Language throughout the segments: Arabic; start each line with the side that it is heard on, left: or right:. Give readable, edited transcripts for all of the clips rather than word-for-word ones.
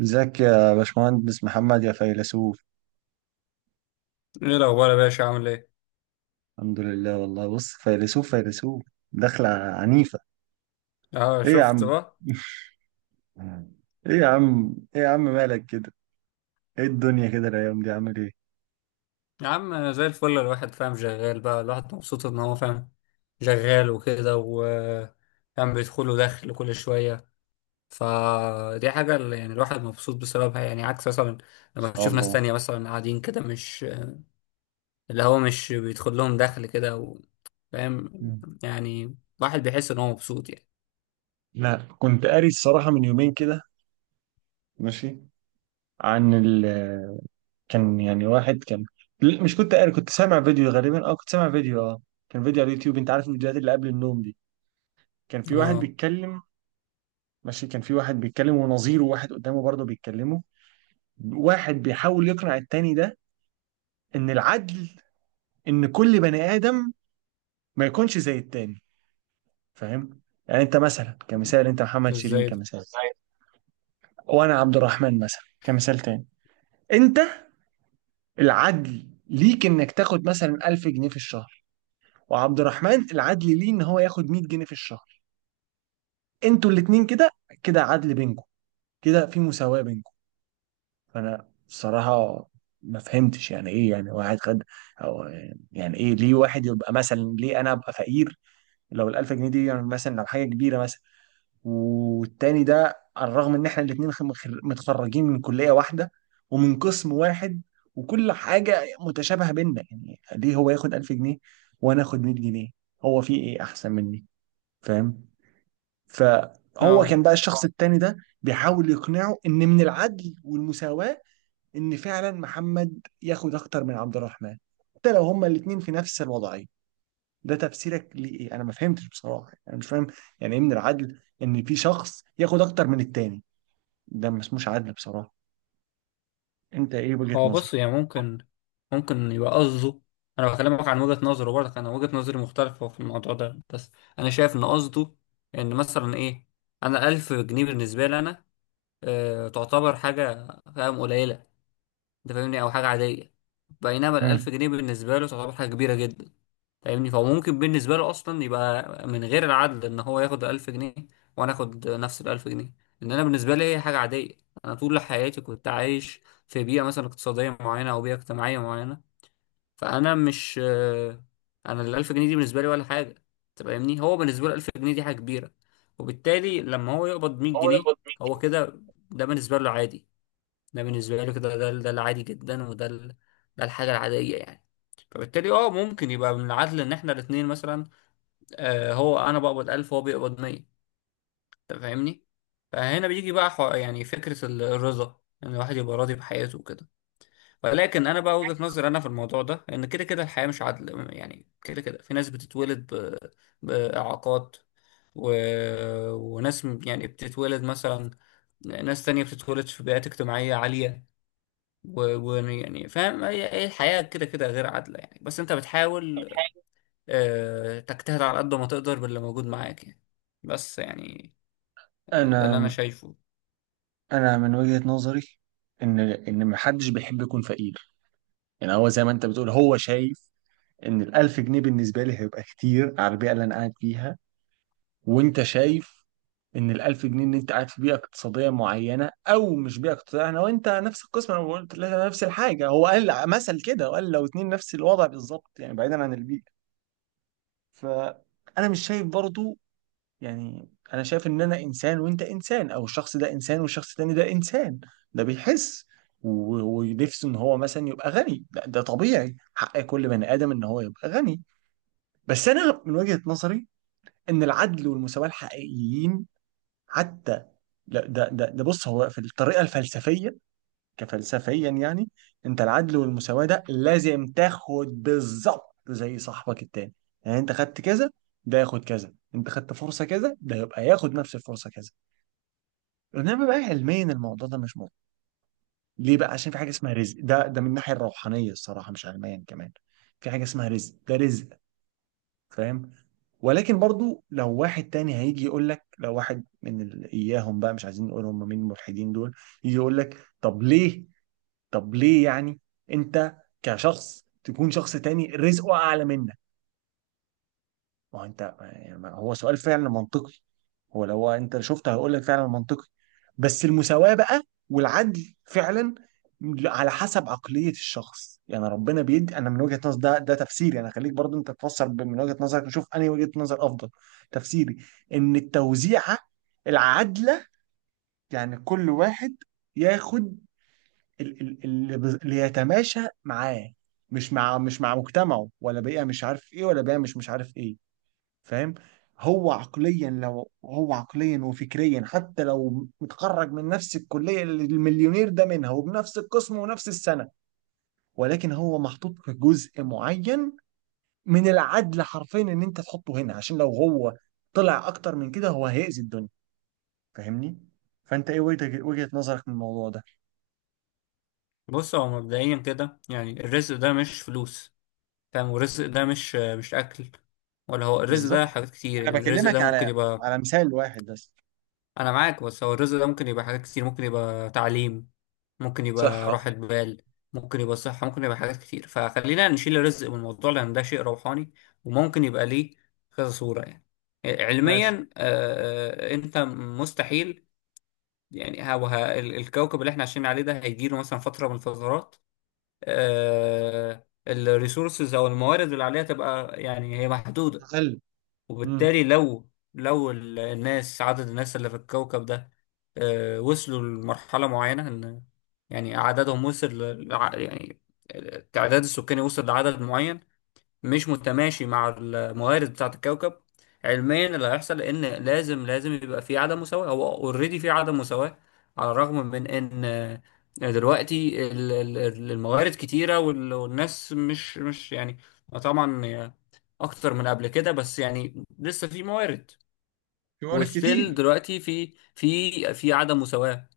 right: ازيك يا باشمهندس محمد يا فيلسوف.
left: ايه الاخبار يا باشا، عامل ايه؟
right: الحمد لله والله. بص فيلسوف فيلسوف، دخلة عنيفة.
left: اه،
right: ايه يا
left: شفت
right: عم.
left: بقى.
right: ايه يا عم ايه يا عم مالك كده؟ ايه الدنيا كده الايام دي؟ عامل ايه؟ ان
left: يا عم زي الفل، الواحد فاهم شغال بقى، الواحد مبسوط ان هو فاهم شغال وكده، و كان بيدخله دخل كل شويه. فدي حاجه اللي يعني الواحد مبسوط بسببها، يعني عكس مثلا لما
right: شاء
left: بتشوف ناس
right: الله.
left: تانية مثلا قاعدين كده، مش اللي هو مش بيدخل لهم دخل كده. و... فاهم؟
right: مم.
left: يعني الواحد بيحس ان هو مبسوط يعني.
right: لا، كنت قاري الصراحة من يومين كده. ماشي. عن ال كان يعني واحد كان لا، مش كنت قاري، كنت سامع فيديو غالبا، اه كنت سامع فيديو، اه كان فيديو على اليوتيوب. انت عارف الفيديوهات اللي قبل النوم دي، كان في واحد
left: اه،
right: بيتكلم. ماشي، كان في واحد بيتكلم ونظيره واحد قدامه برضه بيتكلموا. واحد بيحاول يقنع التاني ده ان العدل، ان كل بني ادم ما يكونش زي التاني، فاهم؟ يعني انت مثلا كمثال، انت محمد شيرين
left: ازاي ده؟
right: كمثال، وانا عبد الرحمن مثلا كمثال تاني. انت العدل ليك انك تاخد مثلا 1000 جنيه في الشهر، وعبد الرحمن العدل ليه ان هو ياخد 100 جنيه في الشهر. انتوا الاتنين كده، كده عدل بينكم، كده في مساواة بينكم. فانا بصراحة ما فهمتش يعني ايه. يعني واحد خد أو يعني ايه؟ ليه واحد يبقى مثلا، ليه انا ابقى فقير لو الألف جنيه دي يعني مثلا لو حاجة كبيرة مثلا، والتاني ده على الرغم إن إحنا الاتنين متخرجين من كلية واحدة ومن قسم واحد وكل حاجة متشابهة بينا؟ يعني ليه هو ياخد 1000 جنيه وأنا آخد 100 جنيه؟ هو في إيه أحسن مني؟ فاهم؟ فهو
left: اه
right: كان بقى الشخص التاني ده بيحاول يقنعه إن من العدل والمساواة إن فعلا محمد ياخد أكتر من عبد الرحمن، حتى لو هما الاتنين في نفس الوضعية. ده تفسيرك لإيه؟ أنا ما فهمتش بصراحة، أنا مش فاهم يعني إيه من العدل إن في شخص ياخد أكتر من التاني. ده ما اسموش عدل بصراحة. أنت إيه وجهة
left: هو
right: نظرك؟
left: بص، يعني ممكن يبقى قصده. انا بكلمك عن وجهة نظره برضك، انا وجهة نظري مختلفة في الموضوع ده بس. انا شايف ان قصده ان مثلا ايه، انا 1000 جنيه بالنسبة لي انا تعتبر حاجة، فاهم؟ قليلة، انت فاهمني؟ او حاجة عادية. بينما
right: مم.
left: الألف جنيه بالنسبة له تعتبر حاجة كبيرة جدا. فاهمني؟ فهو ممكن بالنسبة له أصلا يبقى من غير العدل إن هو ياخد ألف جنيه وأنا آخد نفس الألف جنيه، لأن أنا بالنسبة لي هي حاجة عادية. أنا طول حياتي كنت عايش في بيئة مثلا اقتصادية معينة أو بيئة اجتماعية معينة. فأنا مش أنا الألف جنيه دي بالنسبة لي ولا حاجة. أنت فاهمني؟ هو بالنسبة له ألف جنيه دي حاجة كبيرة، وبالتالي لما هو يقبض مية
right: هو
left: جنيه
right: يقبض مين؟
left: هو كده، ده بالنسبة له عادي، ده بالنسبة له كده، ده العادي جدا، وده ده الحاجة العادية يعني. فبالتالي ممكن يبقى من العدل ان احنا الاتنين مثلا، هو انا بقبض 1000 وهو بيقبض 100، انت فاهمني؟ فهنا بيجي بقى يعني فكرة الرضا ان الواحد يبقى راضي بحياته وكده. ولكن انا بقى وجهة نظري انا في الموضوع ده ان كده كده الحياة مش عدل، يعني كده كده في ناس بتتولد بإعاقات و... وناس يعني بتتولد مثلا، ناس تانية بتتولد في بيئات اجتماعية عالية. ويعني فاهم، هي هي الحياة كده كده غير عادلة يعني. بس انت بتحاول، تجتهد على قد ما تقدر باللي موجود معاك يعني. بس يعني ده اللي انا
right: انا
left: شايفه.
right: انا من وجهة نظري ان ان محدش بيحب يكون فقير. يعني هو زي ما انت بتقول، هو شايف ان الألف جنيه بالنسبة لي هيبقى كتير على البيئة اللي انا قاعد فيها، وانت شايف ان الألف جنيه، ان انت قاعد في بيئه اقتصاديه معينه. او مش بيئه اقتصاديه، انا وانت نفس القسم، انا قلت لها نفس الحاجه، هو قال مثل كده وقال لو اتنين نفس الوضع بالظبط يعني بعيدا عن البيئه. فانا مش شايف برضو، يعني انا شايف ان انا انسان وانت انسان، او الشخص ده انسان والشخص التاني ده انسان، ده بيحس و- ونفسه ان هو مثلا يبقى غني. ده طبيعي حق كل بني ادم ان هو يبقى غني. بس انا من وجهة نظري ان العدل والمساواة الحقيقيين، حتى لا، ده بص، هو في الطريقه الفلسفيه، كفلسفيا يعني، انت العدل والمساواه ده لازم تاخد بالظبط زي صاحبك التاني. يعني انت خدت كذا ده ياخد كذا، انت خدت فرصه كذا ده يبقى ياخد نفس الفرصه كذا. انما بقى علميا الموضوع ده مش موجود. ليه بقى؟ عشان في حاجه اسمها رزق. ده من الناحيه الروحانيه الصراحه، مش علميا كمان، في حاجه اسمها رزق، ده رزق، فاهم؟ ولكن برضو لو واحد تاني هيجي يقول لك، لو واحد من اياهم بقى، مش عايزين نقول هم مين، الملحدين دول، يجي يقول لك طب ليه؟ طب ليه يعني انت كشخص تكون شخص تاني رزقه اعلى منك؟ ما هو انت يعني، هو سؤال فعلا منطقي، هو لو انت شفته هقول لك فعلا منطقي. بس المساواة بقى والعدل فعلا على حسب عقلية الشخص يعني. ربنا بيدي انا من وجهة نظر، ده تفسيري انا. خليك برضو انت تفسر من وجهة نظرك، نشوف انهي وجهة نظر افضل. تفسيري ان التوزيعة العادلة يعني كل واحد ياخد اللي يتماشى معاه، مش مع مجتمعه ولا بيئة مش عارف ايه ولا بيئة مش عارف ايه، فاهم؟ هو عقليا، لو هو عقليا وفكريا حتى لو متخرج من نفس الكلية اللي المليونير ده منها وبنفس القسم ونفس السنة، ولكن هو محطوط في جزء معين. من العدل حرفيا ان انت تحطه هنا، عشان لو هو طلع اكتر من كده هو هيأذي الدنيا، فاهمني؟ فانت ايه وجهة نظرك من الموضوع ده؟
left: بص هو مبدئيا كده، يعني الرزق ده مش فلوس. فاهم؟ والرزق ده مش اكل، ولا هو الرزق ده
right: بالظبط،
left: حاجات كتير.
right: انا
left: يعني الرزق
right: بكلمك
left: ده ممكن
right: على
left: يبقى،
right: على مثال واحد بس.
left: انا معاك، بس هو الرزق ده ممكن يبقى حاجات كتير، ممكن يبقى تعليم، ممكن يبقى
right: صحة.
left: راحة بال، ممكن يبقى صحة، ممكن يبقى حاجات كتير. فخلينا نشيل الرزق من الموضوع لان ده شيء روحاني، وممكن يبقى ليه كذا صورة يعني.
right: ماشي.
left: علميا انت مستحيل. يعني ها وها الكوكب اللي احنا عايشين عليه ده هيجيله مثلا فترة من الفترات، الريسورسز او الموارد اللي عليها تبقى يعني هي محدودة.
right: أقل. امم.
left: وبالتالي لو الناس، عدد الناس اللي في الكوكب ده وصلوا لمرحلة معينة ان، يعني عددهم وصل يعني التعداد السكاني وصل لعدد معين مش متماشي مع الموارد بتاعة الكوكب. علميا اللي هيحصل ان لازم لازم يبقى في عدم مساواة، هو اوريدي في عدم مساواة. على الرغم من ان دلوقتي الموارد كتيرة والناس مش يعني، طبعا اكتر من قبل كده، بس يعني لسه في موارد.
right: في موارد
left: وستيل
right: كتير.
left: دلوقتي في عدم مساواة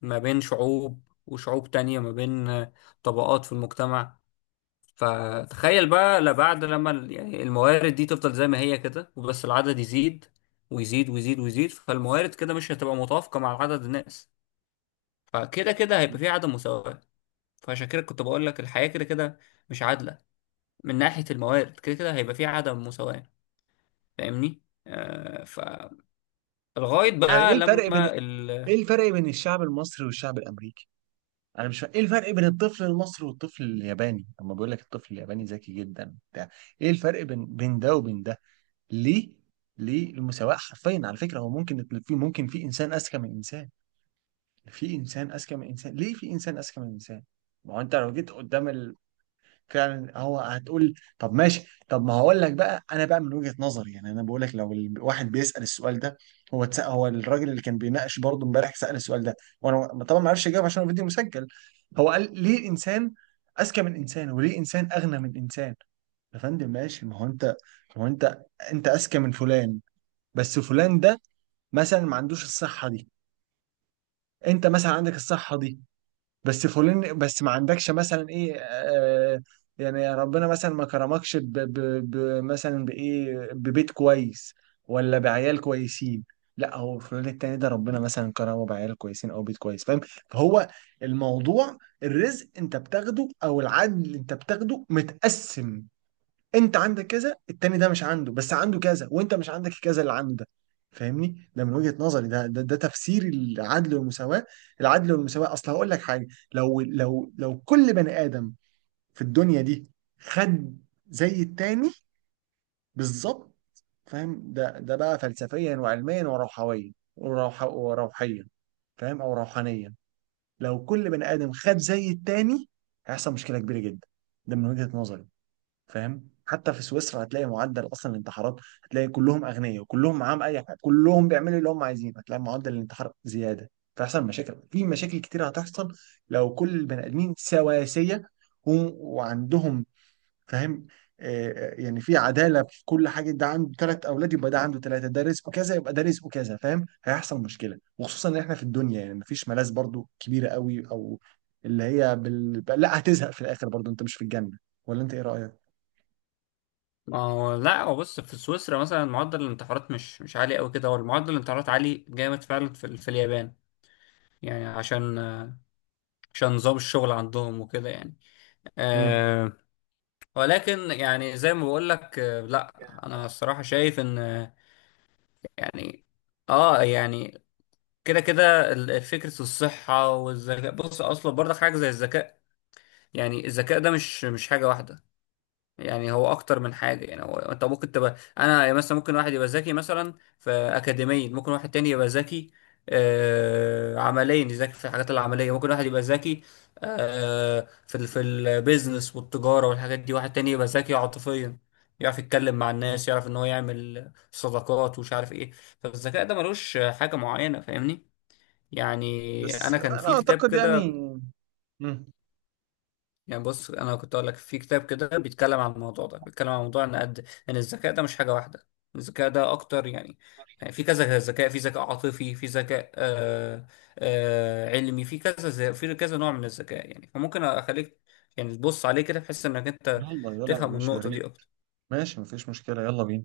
left: ما بين شعوب وشعوب تانية، ما بين طبقات في المجتمع. فتخيل بقى لبعد لما يعني الموارد دي تفضل زي ما هي كده وبس العدد يزيد ويزيد ويزيد ويزيد فالموارد كده مش هتبقى متوافقة مع عدد الناس، فكده كده هيبقى في عدم مساواة. فعشان كده كنت بقول لك الحياة كده كده مش عادلة، من ناحية الموارد كده كده هيبقى في عدم مساواة. فاهمني؟ فالغاية
right: يعني ايه
left: بقى
right: الفرق بين،
left: لما
right: ايه الفرق بين الشعب المصري والشعب الامريكي؟ انا مش فا... ايه الفرق بين الطفل المصري والطفل الياباني؟ اما بيقول لك الطفل الياباني ذكي جدا بتاع، ايه الفرق بين بين ده وبين ده؟ ليه؟ ليه المساواه حرفيا على فكره؟ هو ممكن في ممكن في انسان اذكى من انسان، في انسان اذكى من انسان. ليه في انسان اذكى من انسان؟ ما هو انت لو جيت قدام فعلا هو هتقول، طب ماشي، طب ما هقول لك بقى انا. بقى من وجهة نظري، يعني انا بقول لك لو الواحد بيسأل السؤال ده، هو هو الراجل اللي كان بيناقش برضه امبارح سأل السؤال ده، وانا طبعا ما اعرفش اجاوب عشان هو الفيديو مسجل. هو قال ليه انسان اذكى من انسان وليه انسان اغنى من انسان؟ يا فندم ماشي، ما هو انت، ما هو انت، انت اذكى من فلان، بس فلان ده مثلا ما عندوش الصحة دي. انت مثلا عندك الصحة دي بس فلان، بس ما عندكش مثلا ايه، آه يعني ربنا مثلا ما كرمكش ب مثلا بايه؟ ببيت كويس ولا بعيال كويسين. لا، هو فلان التاني ده ربنا مثلا كرمه بعيال كويسين او بيت كويس، فاهم؟ فهو الموضوع، الرزق انت بتاخده او العدل انت بتاخده متقسم. انت عندك كذا، التاني ده مش عنده بس عنده كذا، وانت مش عندك كذا اللي عنده ده، فاهمني؟ ده من وجهة نظري، ده تفسير العدل والمساواة. العدل والمساواة، اصل هقول لك حاجة، لو لو لو كل بني آدم في الدنيا دي خد زي التاني بالظبط، فاهم؟ ده بقى فلسفيا وعلميا وروحويا وروح وروحيا، فاهم؟ او روحانيا. لو كل بني آدم خد زي التاني هيحصل مشكلة كبيرة جدا، ده من وجهة نظري، فاهم؟ حتى في سويسرا هتلاقي معدل اصلا الانتحارات، هتلاقي كلهم اغنياء وكلهم معاهم اي حاجه، كلهم بيعملوا اللي هم عايزين، هتلاقي معدل الانتحار زياده. تحصل مشاكل، في مشاكل كتير هتحصل لو كل البني ادمين سواسيه و- وعندهم، فاهم؟ يعني في عداله في كل حاجه، ده عنده ثلاث اولاد يبقى ده عنده ثلاثه، ده رزقه كذا يبقى ده رزقه كذا، فاهم؟ هيحصل مشكله. وخصوصا ان احنا في الدنيا يعني مفيش ملاذ برضو كبيره قوي او اللي هي لا، هتزهق في الاخر برضو، انت مش في الجنه. ولا انت ايه رايك؟
left: ما هو لا، هو بص في سويسرا مثلا معدل الانتحارات مش عالي قوي كده، هو المعدل الانتحارات عالي جامد فعلا في اليابان. يعني عشان نظام الشغل عندهم وكده يعني.
right: مم.
left: آه. ولكن يعني زي ما بقول لك لا. انا الصراحة شايف ان يعني اه يعني كده كده فكرة الصحة والذكاء. بص اصلا برضه حاجة زي الذكاء، يعني الذكاء ده مش حاجة واحدة. يعني هو اكتر من حاجه، يعني هو انت ممكن تبقى، انا مثلا ممكن واحد يبقى ذكي مثلا في اكاديميا، ممكن واحد تاني يبقى ذكي عمليا، يذاكر في الحاجات العمليه، ممكن واحد يبقى ذكي، في في البيزنس والتجاره والحاجات دي، واحد تاني يبقى ذكي عاطفيا، يعرف يتكلم مع
right: مم.
left: الناس، يعرف ان هو يعمل صداقات ومش عارف ايه. فالذكاء ده ملوش حاجه معينه. فاهمني؟ يعني
right: بس
left: انا كان
right: انا
left: في كتاب
right: اعتقد يعني.
left: كده،
right: مم.
left: يعني بص انا كنت اقول لك، في كتاب كده بيتكلم عن الموضوع ده، بيتكلم عن موضوع ان قد ان الذكاء ده مش حاجه واحده، الذكاء ده اكتر يعني. يعني في كذا ذكاء، في ذكاء عاطفي، في ذكاء علمي، في كذا في كذا نوع من الذكاء يعني. فممكن اخليك يعني تبص عليه كده بحيث انك انت
right: يلا يلا لا يا
left: تفهم
right: باشا، يا
left: النقطه
right: ريت.
left: دي اكتر.
right: ماشي مفيش مشكلة، يلا بينا.